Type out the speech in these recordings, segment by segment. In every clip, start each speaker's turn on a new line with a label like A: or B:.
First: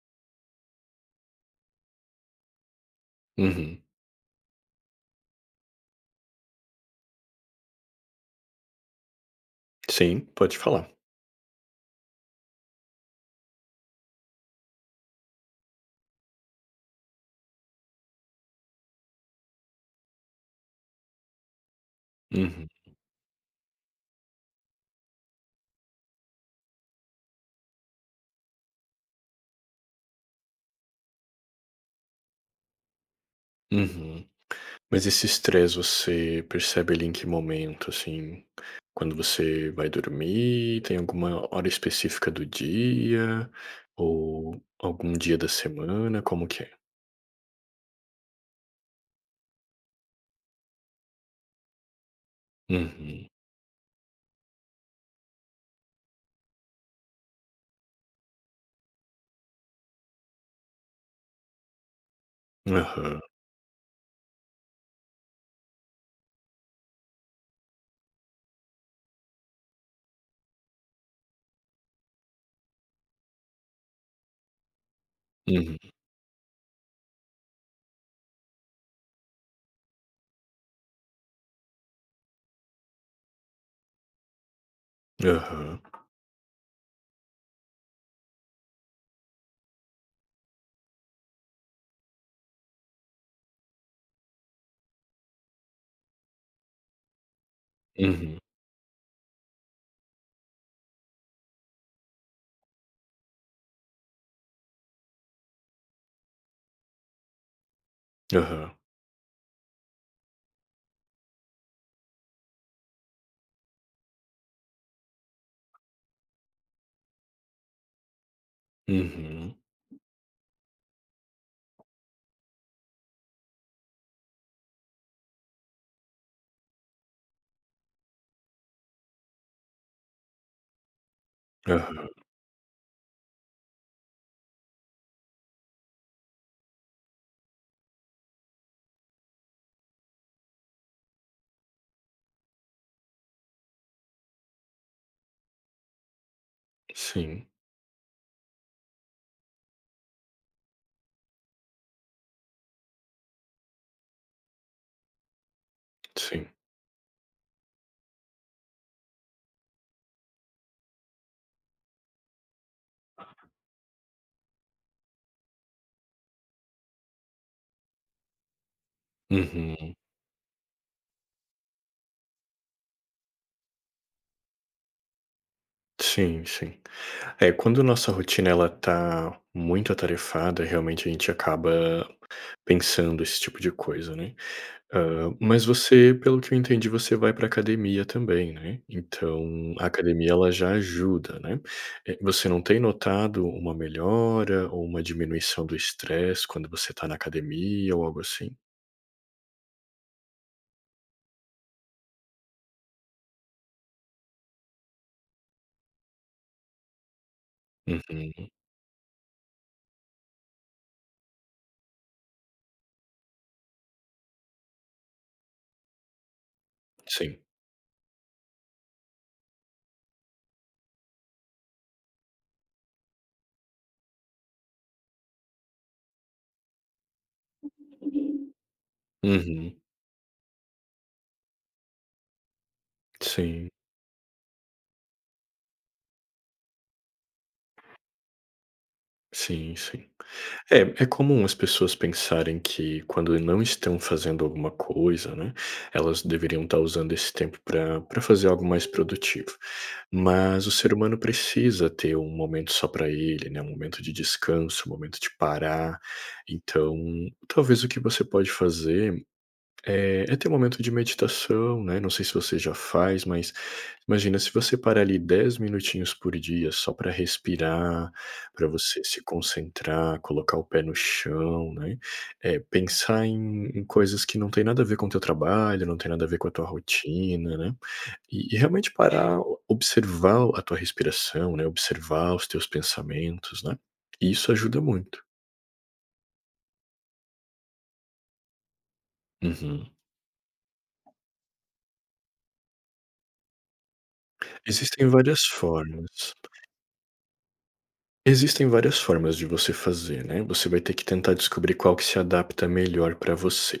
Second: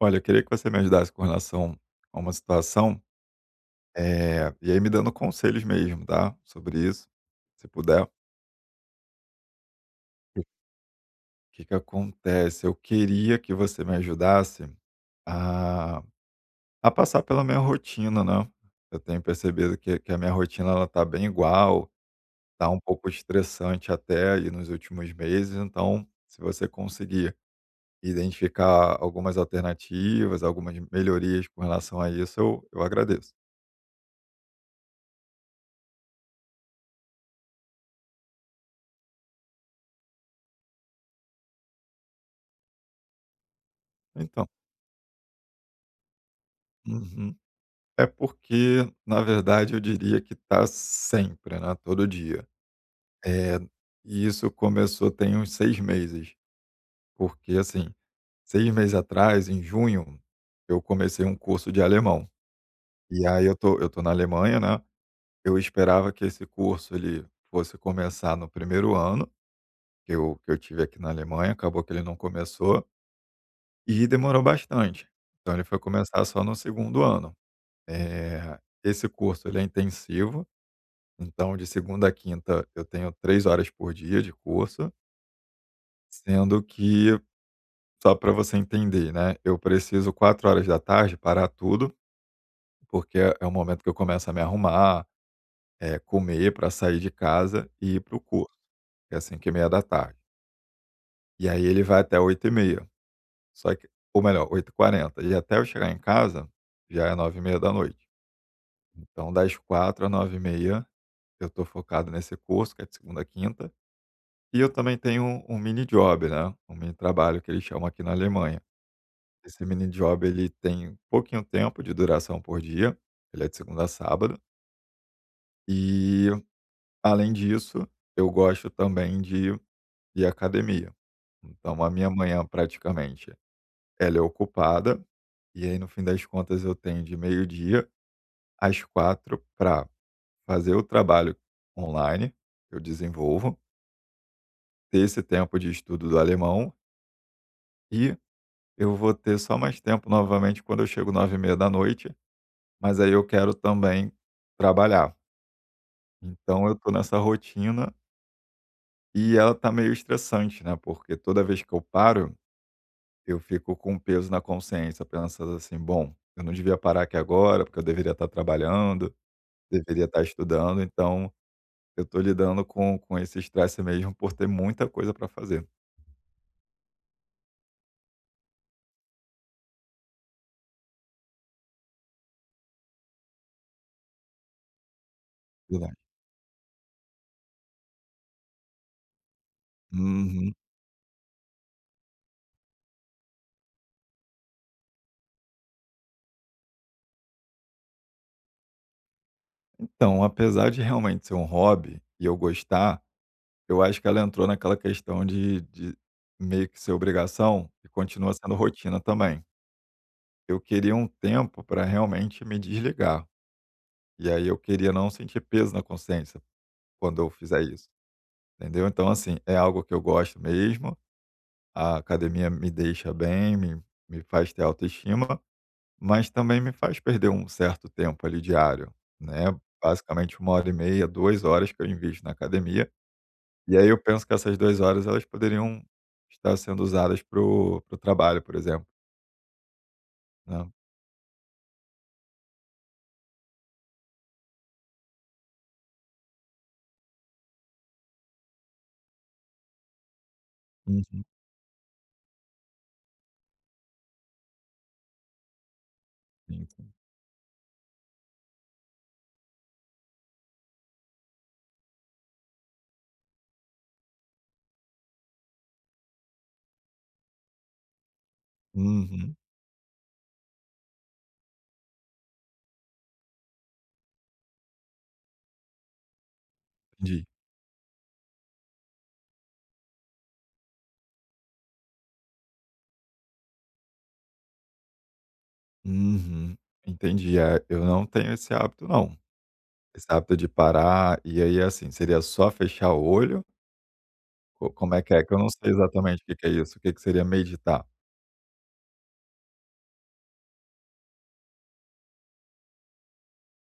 A: Olha, eu queria que você me ajudasse com relação a uma situação,
B: Uhum.
A: e aí me dando conselhos mesmo, tá, sobre isso, se puder.
B: Sim, pode falar.
A: O que que acontece? Eu queria que você me ajudasse a a passar pela minha rotina, né. Eu tenho percebido que a minha rotina ela tá bem igual,
B: Uhum,
A: tá um pouco estressante até aí nos últimos meses, então se você conseguir identificar algumas alternativas, algumas melhorias com relação a isso, eu agradeço.
B: uhum. Mas esse estresse você percebe ele em que momento, assim? Quando você vai dormir? Tem alguma hora específica do dia?
A: Então
B: Ou algum dia da semana? Como que é?
A: uhum. É porque, na verdade, eu diria que tá sempre, né, todo dia.
B: Uhum.
A: Eh, e isso começou tem uns 6 meses, porque, assim, 6 meses atrás, em junho, eu comecei um curso de alemão.
B: Aham.
A: E aí eu tô na Alemanha, né, eu esperava que esse curso ele fosse começar no primeiro ano que eu tive aqui na Alemanha, acabou que ele não começou e demorou bastante. Então ele
B: Uhum.
A: foi começar só no segundo ano. Esse curso ele é intensivo. Então, de segunda a quinta, eu tenho 3 horas por dia de curso,
B: Aham.
A: sendo que, só para você entender, né, eu preciso 16 horas parar tudo, porque é o momento que eu começo a me arrumar, comer para sair de casa e ir para o
B: Uhum.
A: curso, que é 17:30. E meia da tarde. E aí ele vai até 20:30, só que ou melhor, 20:40. E até eu chegar em casa, já é 21:30 da noite.
B: Aham.
A: Então das 16h às 21:30, eu estou focado nesse curso, que é de segunda a quinta. E eu também tenho um mini job, né, um mini trabalho que eles chamam aqui na Alemanha.
B: Uhum.
A: Esse mini job ele tem pouquinho tempo de duração por dia, ele é de segunda a sábado, e além disso, eu gosto também de ir à academia. Então a
B: Aham.
A: minha manhã praticamente, ela é ocupada, e aí no fim das contas eu tenho de 12h às 16h para fazer o trabalho online, que eu desenvolvo, ter esse tempo de estudo do alemão
B: Sim,
A: e eu vou ter só mais tempo novamente quando eu chego 21:30 da noite, mas aí eu quero também trabalhar.
B: sim.
A: Então eu tô nessa rotina e ela tá meio estressante, né, porque toda vez que eu paro, eu fico com um peso na consciência, pensando assim: "Bom, eu não devia parar aqui agora, porque eu deveria estar trabalhando,
B: Uhum.
A: deveria estar estudando", então eu tô lidando com esse estresse mesmo por ter muita coisa para fazer.
B: Sim, sim. É, quando nossa rotina ela tá muito atarefada, realmente a gente acaba pensando esse tipo de coisa, né. Hã, mas
A: Verdade.
B: você, pelo que eu entendi, você vai para academia também, né. Então a academia ela
A: Uhum.
B: já ajuda, né. Eh, você não tem notado uma melhora ou uma diminuição do estresse quando você está na academia ou algo assim?
A: Então, apesar de realmente ser um hobby e eu gostar, eu acho que ela entrou naquela questão de meio que ser obrigação e continua
B: Uhum,
A: sendo rotina também. Eu queria um tempo para realmente me desligar, e aí eu queria não sentir peso na consciência quando eu
B: sim.
A: fizer isso, entendeu. Então assim, é algo que eu gosto mesmo, a academia me deixa bem, me faz ter autoestima, mas também me faz perder um certo tempo ali diário, né,
B: Uhum.
A: basicamente uma hora e meia, 2 horas que eu invisto na academia.
B: Sim,
A: E aí eu penso que essas 2 horas elas poderiam estar sendo usadas para o para o trabalho, por exemplo,
B: sim, sim.
A: né.
B: É, é comum as pessoas pensarem que quando não estão fazendo alguma coisa, né, elas deveriam estar usando esse tempo para fazer algo mais produtivo. Mas o ser humano
A: Uhum,
B: precisa ter um momento só para ele, né, um momento de descanso, um momento de parar.
A: sim, sim.
B: Então, talvez o que você pode fazer é, é ter um momento de meditação, né, não sei se você já faz, mas imagina se você parar ali 10 minutinhos por dia só para respirar, para você se
A: Uhum,
B: concentrar, colocar o pé no chão, né, pensar em coisas que não tem nada a ver com o teu trabalho, não tem nada a ver com a tua
A: entendi.
B: rotina, né, e realmente parar, observar a tua respiração, né, observar os teus pensamentos, né, e isso ajuda muito.
A: Uhum, entendi. É, eu não tenho esse hábito não.
B: Uhum.
A: Esse hábito de parar e aí, assim, seria só fechar o olho? Co Como
B: Existem
A: é? Que eu
B: várias
A: não sei exatamente o
B: formas.
A: que que é isso. O que que seria meditar?
B: Existem várias formas de você fazer, né? Você vai ter que tentar descobrir qual que se adapta melhor para você.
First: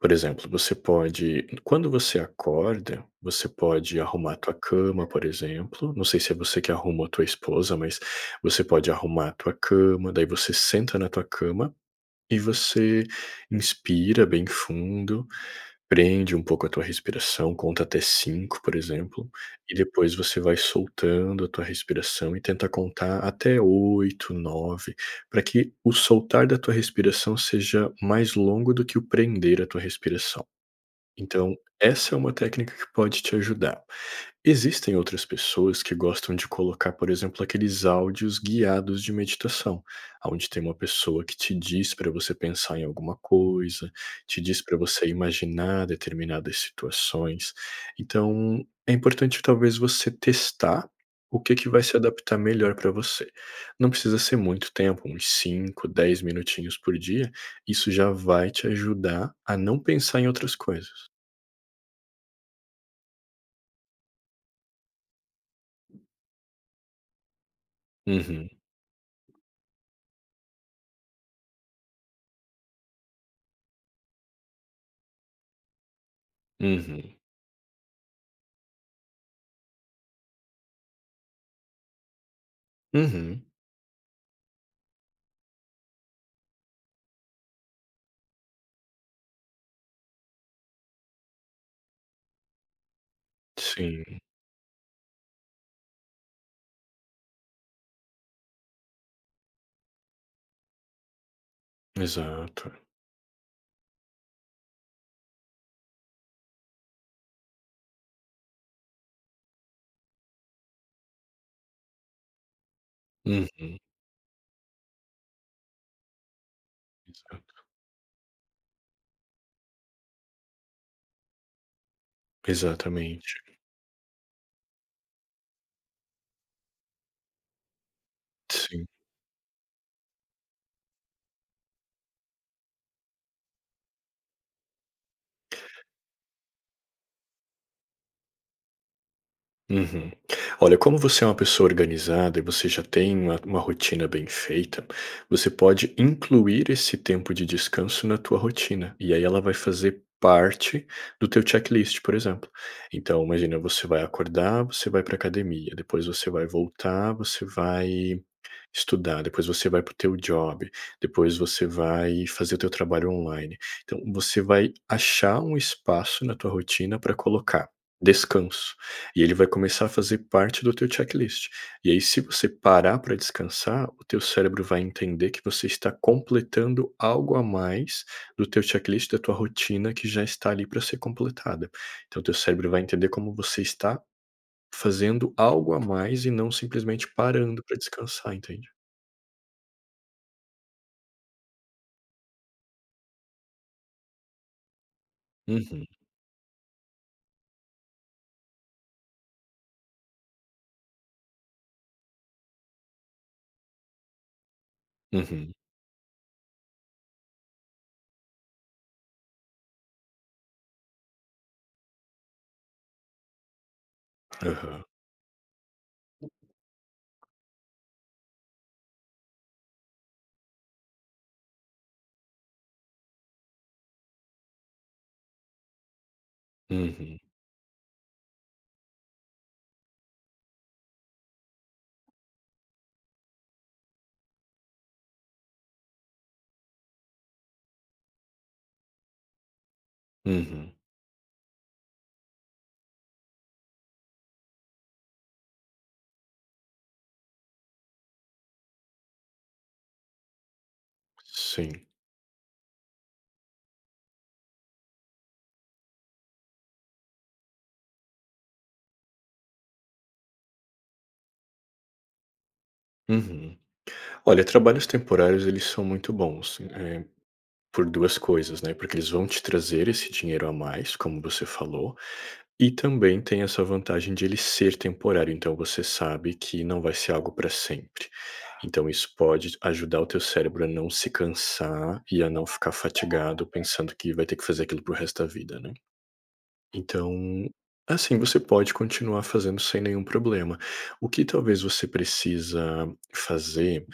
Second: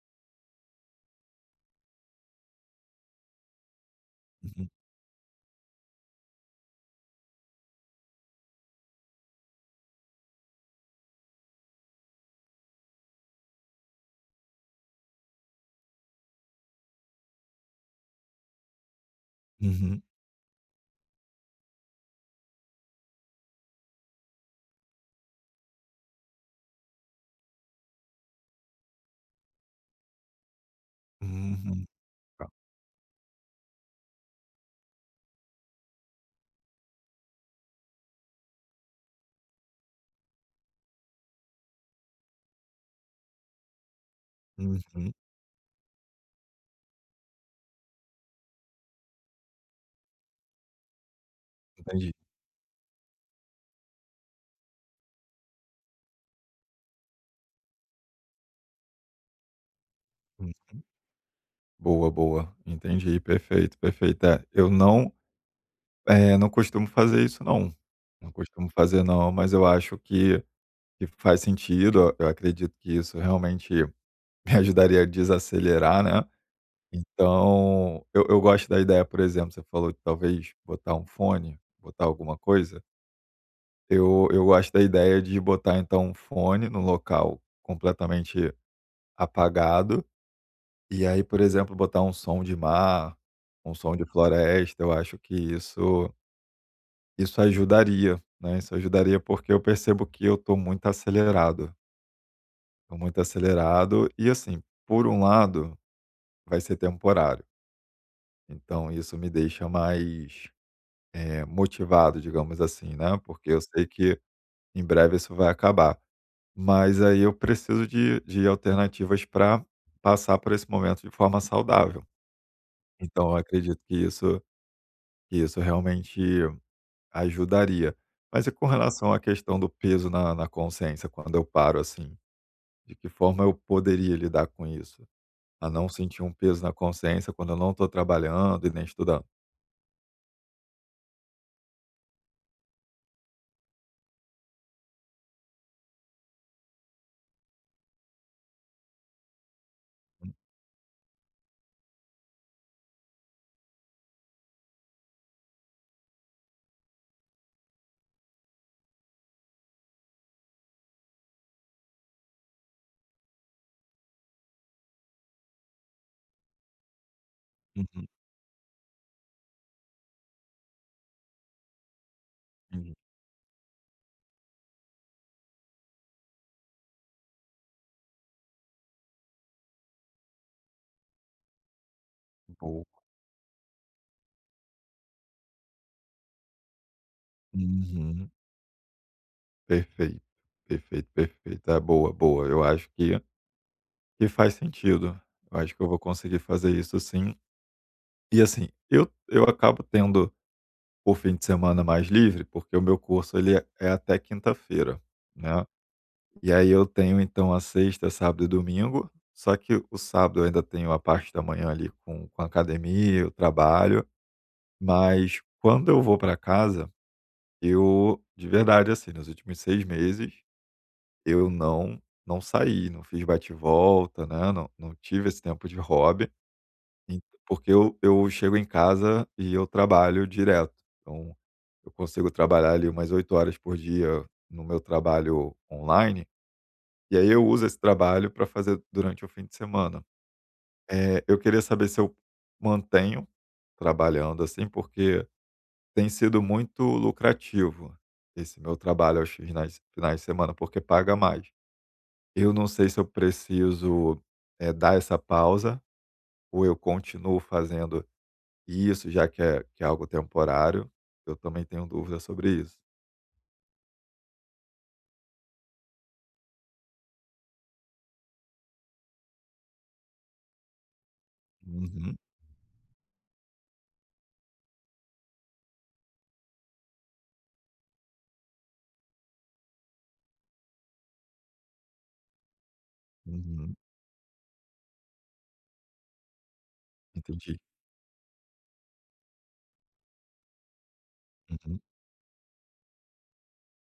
B: Por exemplo, você pode, quando você acorda, você pode arrumar a tua
A: Uhum,
B: cama, por exemplo. Não sei se é você que arruma ou tua esposa, mas você pode arrumar a tua cama, daí você senta na tua cama e você inspira bem fundo, prende um pouco a tua respiração, conta até 5, por exemplo, e
A: uhum,
B: depois você vai soltando a tua respiração e tenta contar até 8, 9, para que o soltar da tua respiração seja mais longo do que o prender a tua respiração. Então,
A: uhum,
B: essa é uma
A: tá.
B: técnica que pode te ajudar. Existem outras pessoas que gostam de colocar, por exemplo, aqueles áudios guiados de meditação, onde tem uma pessoa que te diz para você pensar em alguma coisa, te diz para você
A: Uhum,
B: imaginar determinadas situações. Então, é importante talvez você testar o que que vai se
A: entendi.
B: adaptar melhor para você. Não precisa ser muito tempo, uns 5, 10 minutinhos por dia, isso já vai te ajudar a não pensar em outras
A: Uhum.
B: coisas.
A: Boa, boa. Entendi, perfeito, perfeito. É, eu não, é, não costumo fazer isso não. Não
B: Uhum,
A: costumo fazer não, mas eu acho que faz sentido. Eu acredito que isso realmente me ajudaria a desacelerar, né.
B: uhum,
A: Então, eu gosto da ideia, por exemplo, você falou de talvez botar um fone, botar alguma coisa.
B: uhum.
A: Eu gosto da ideia de botar, então, um fone num local completamente apagado, e aí, por exemplo, botar um som de mar, um som
B: Sim,
A: de floresta. Eu acho que isso ajudaria, né, isso ajudaria, porque eu percebo que eu
B: exato.
A: estou muito acelerado e, assim, por um lado, vai ser temporário, então isso me deixa mais, motivado, digamos assim, né, porque eu
B: Uhum,
A: sei que em breve isso vai acabar. Mas aí eu
B: exato.
A: preciso de alternativas para passar por esse momento de forma saudável. Então
B: Exatamente.
A: eu acredito que isso, que isso realmente ajudaria. Mas e com
B: Sim.
A: relação à questão do peso na consciência, quando eu paro, assim, de que forma eu poderia lidar com isso? A não sentir um peso na consciência quando eu não estou trabalhando e nem estudando?
B: Uhum. Olha, como você é uma pessoa organizada e você já tem uma rotina bem feita, você pode incluir esse tempo de descanso na tua rotina, e aí ela vai fazer parte do teu checklist, por exemplo. Então imagina, você vai acordar, você vai para academia, depois você vai voltar, você vai estudar, depois você vai para o teu job, depois você vai fazer o teu trabalho online. Então você vai achar um espaço na tua rotina para colocar
A: Uhum,
B: descanso, e ele vai começar a fazer parte do teu checklist. E aí se você
A: entendi.
B: parar para descansar, o teu cérebro vai entender que você está completando algo a mais do teu checklist, da tua rotina que já está ali para ser completada. Então o teu cérebro vai
A: Boa.
B: entender como você está fazendo algo a mais e não simplesmente parando para
A: Uhum.
B: descansar, entende?
A: Perfeito, perfeito, perfeito. É, boa, boa. Eu acho que faz sentido. Eu acho que
B: Uhum,
A: eu vou conseguir fazer isso sim. E, assim, eu acabo tendo o fim de semana mais livre, porque o meu curso ele é até quinta-feira,
B: uhum,
A: né. E aí eu tenho então a sexta, sábado e domingo, só que o sábado eu ainda tenho a parte da manhã ali com a academia, o trabalho,
B: aham,
A: mas quando eu vou para casa, eu, de verdade, assim, nos últimos 6 meses, eu não saí, não fiz bate-volta, né? Não, não tive esse tempo de hobby,
B: uhum,
A: en- porque eu chego em casa e eu trabalho direto. Então, eu consigo trabalhar ali umas 8 horas por dia no meu trabalho online, e aí eu uso esse trabalho para fazer durante o fim de semana.
B: uhum,
A: Eu queria saber se eu mantenho trabalhando assim, porque tem sido muito lucrativo esse meu trabalho aos finais, finais de semana, porque paga mais.
B: sim,
A: Eu não sei se eu preciso, dar essa pausa ou eu continuo fazendo isso, já que é algo temporário. Eu também tenho dúvida sobre isso.
B: uhum. Olha, trabalhos temporários eles são muito bons, por 2 coisas, né, porque eles vão te trazer esse dinheiro a mais, como você falou,
A: Uhum,
B: e também tem essa vantagem de ele ser temporário, então você sabe que não vai ser algo para sempre. Então isso pode ajudar o teu cérebro a não se cansar e a não ficar fatigado
A: uhum,
B: pensando que vai ter que fazer aquilo para o resto da vida, né. Então,
A: entendi.
B: assim, você pode continuar fazendo sem nenhum problema. O que talvez
A: Uhum,
B: você precisa fazer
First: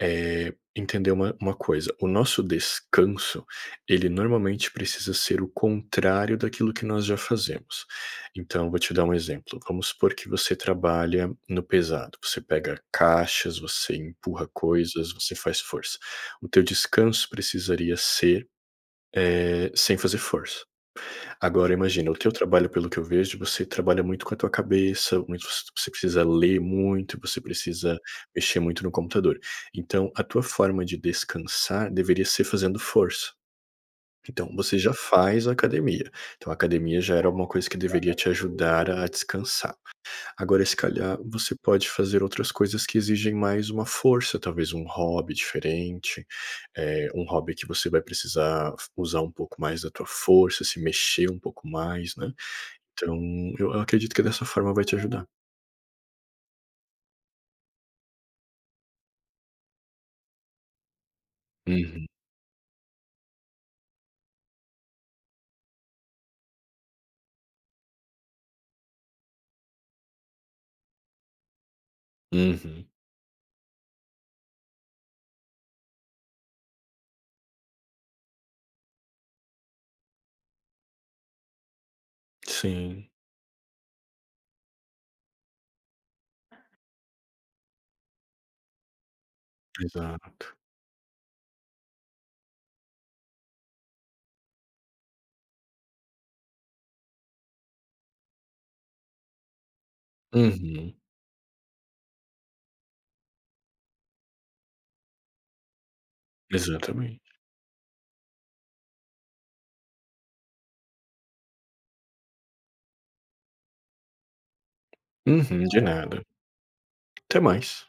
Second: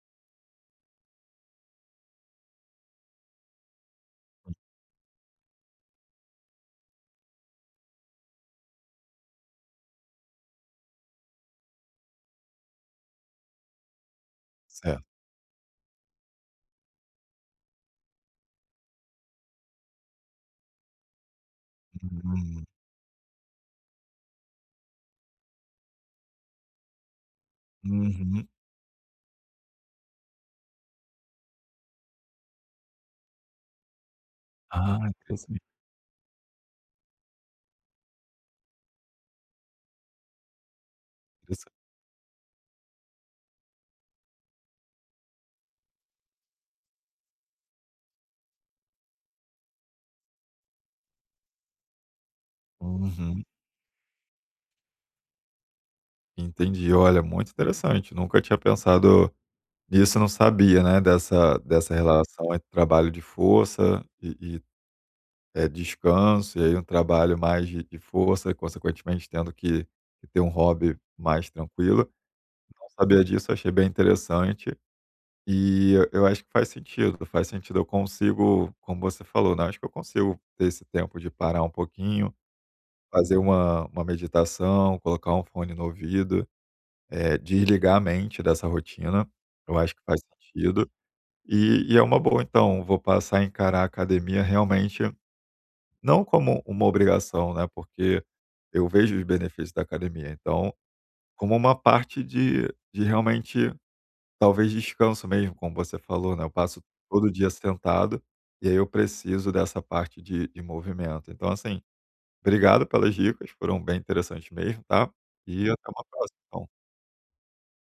B: é entender uma coisa. O nosso descanso, ele normalmente precisa ser o contrário daquilo que nós já fazemos. Então, vou te dar um exemplo. Vamos supor que você trabalha no pesado. Você pega caixas, você empurra
A: certo.
B: coisas, você faz força. O teu descanso precisaria ser sem fazer força. Agora imagina, o teu
A: Uhum,
B: trabalho pelo que eu vejo, você trabalha muito com a tua cabeça, muito você precisa ler muito, você precisa
A: uhum.
B: mexer muito no computador. Então a tua forma de descansar deveria ser fazendo força. Então você já
A: Ah,
B: faz
A: interessante.
B: academia, então a academia já era uma coisa que deveria te ajudar a descansar. Agora se calhar você
A: Interessa
B: pode fazer outras coisas que exigem mais uma força, talvez um hobby diferente, um hobby que você vai precisar usar um pouco mais da tua força, se mexer um pouco mais, né. Então,
A: Uhum,
B: eu acredito que dessa forma vai te ajudar.
A: entendi. Olha, muito interessante, nunca tinha pensado nisso, não sabia, né, dessa dessa
B: Uhum,
A: relação entre trabalho de força e, descanso, e aí um trabalho mais de força e consequentemente tendo que ter um hobby mais tranquilo.
B: uhum.
A: Não sabia disso, achei bem interessante, e eu acho que faz sentido, eu consigo, como você falou, né, acho que eu consigo ter esse tempo de parar um pouquinho,
B: Sim,
A: fazer uma meditação, colocar um fone no ouvido, desligar a mente dessa rotina, eu acho que faz
B: exato.
A: sentido. E é uma boa então, vou passar a encarar a academia realmente não como uma obrigação, né, porque eu vejo os benefícios da academia, então,
B: Uhum.
A: como uma parte de realmente, talvez descanso mesmo, como você falou, né, eu passo
B: Exatamente.
A: todo dia sentado, e aí eu preciso dessa parte de movimento. Então assim, obrigado pelas dicas, foram bem interessantes mesmo, tá,
B: Uhum.
A: e
B: De
A: até uma
B: nada.
A: próxima. Então.
B: Até mais.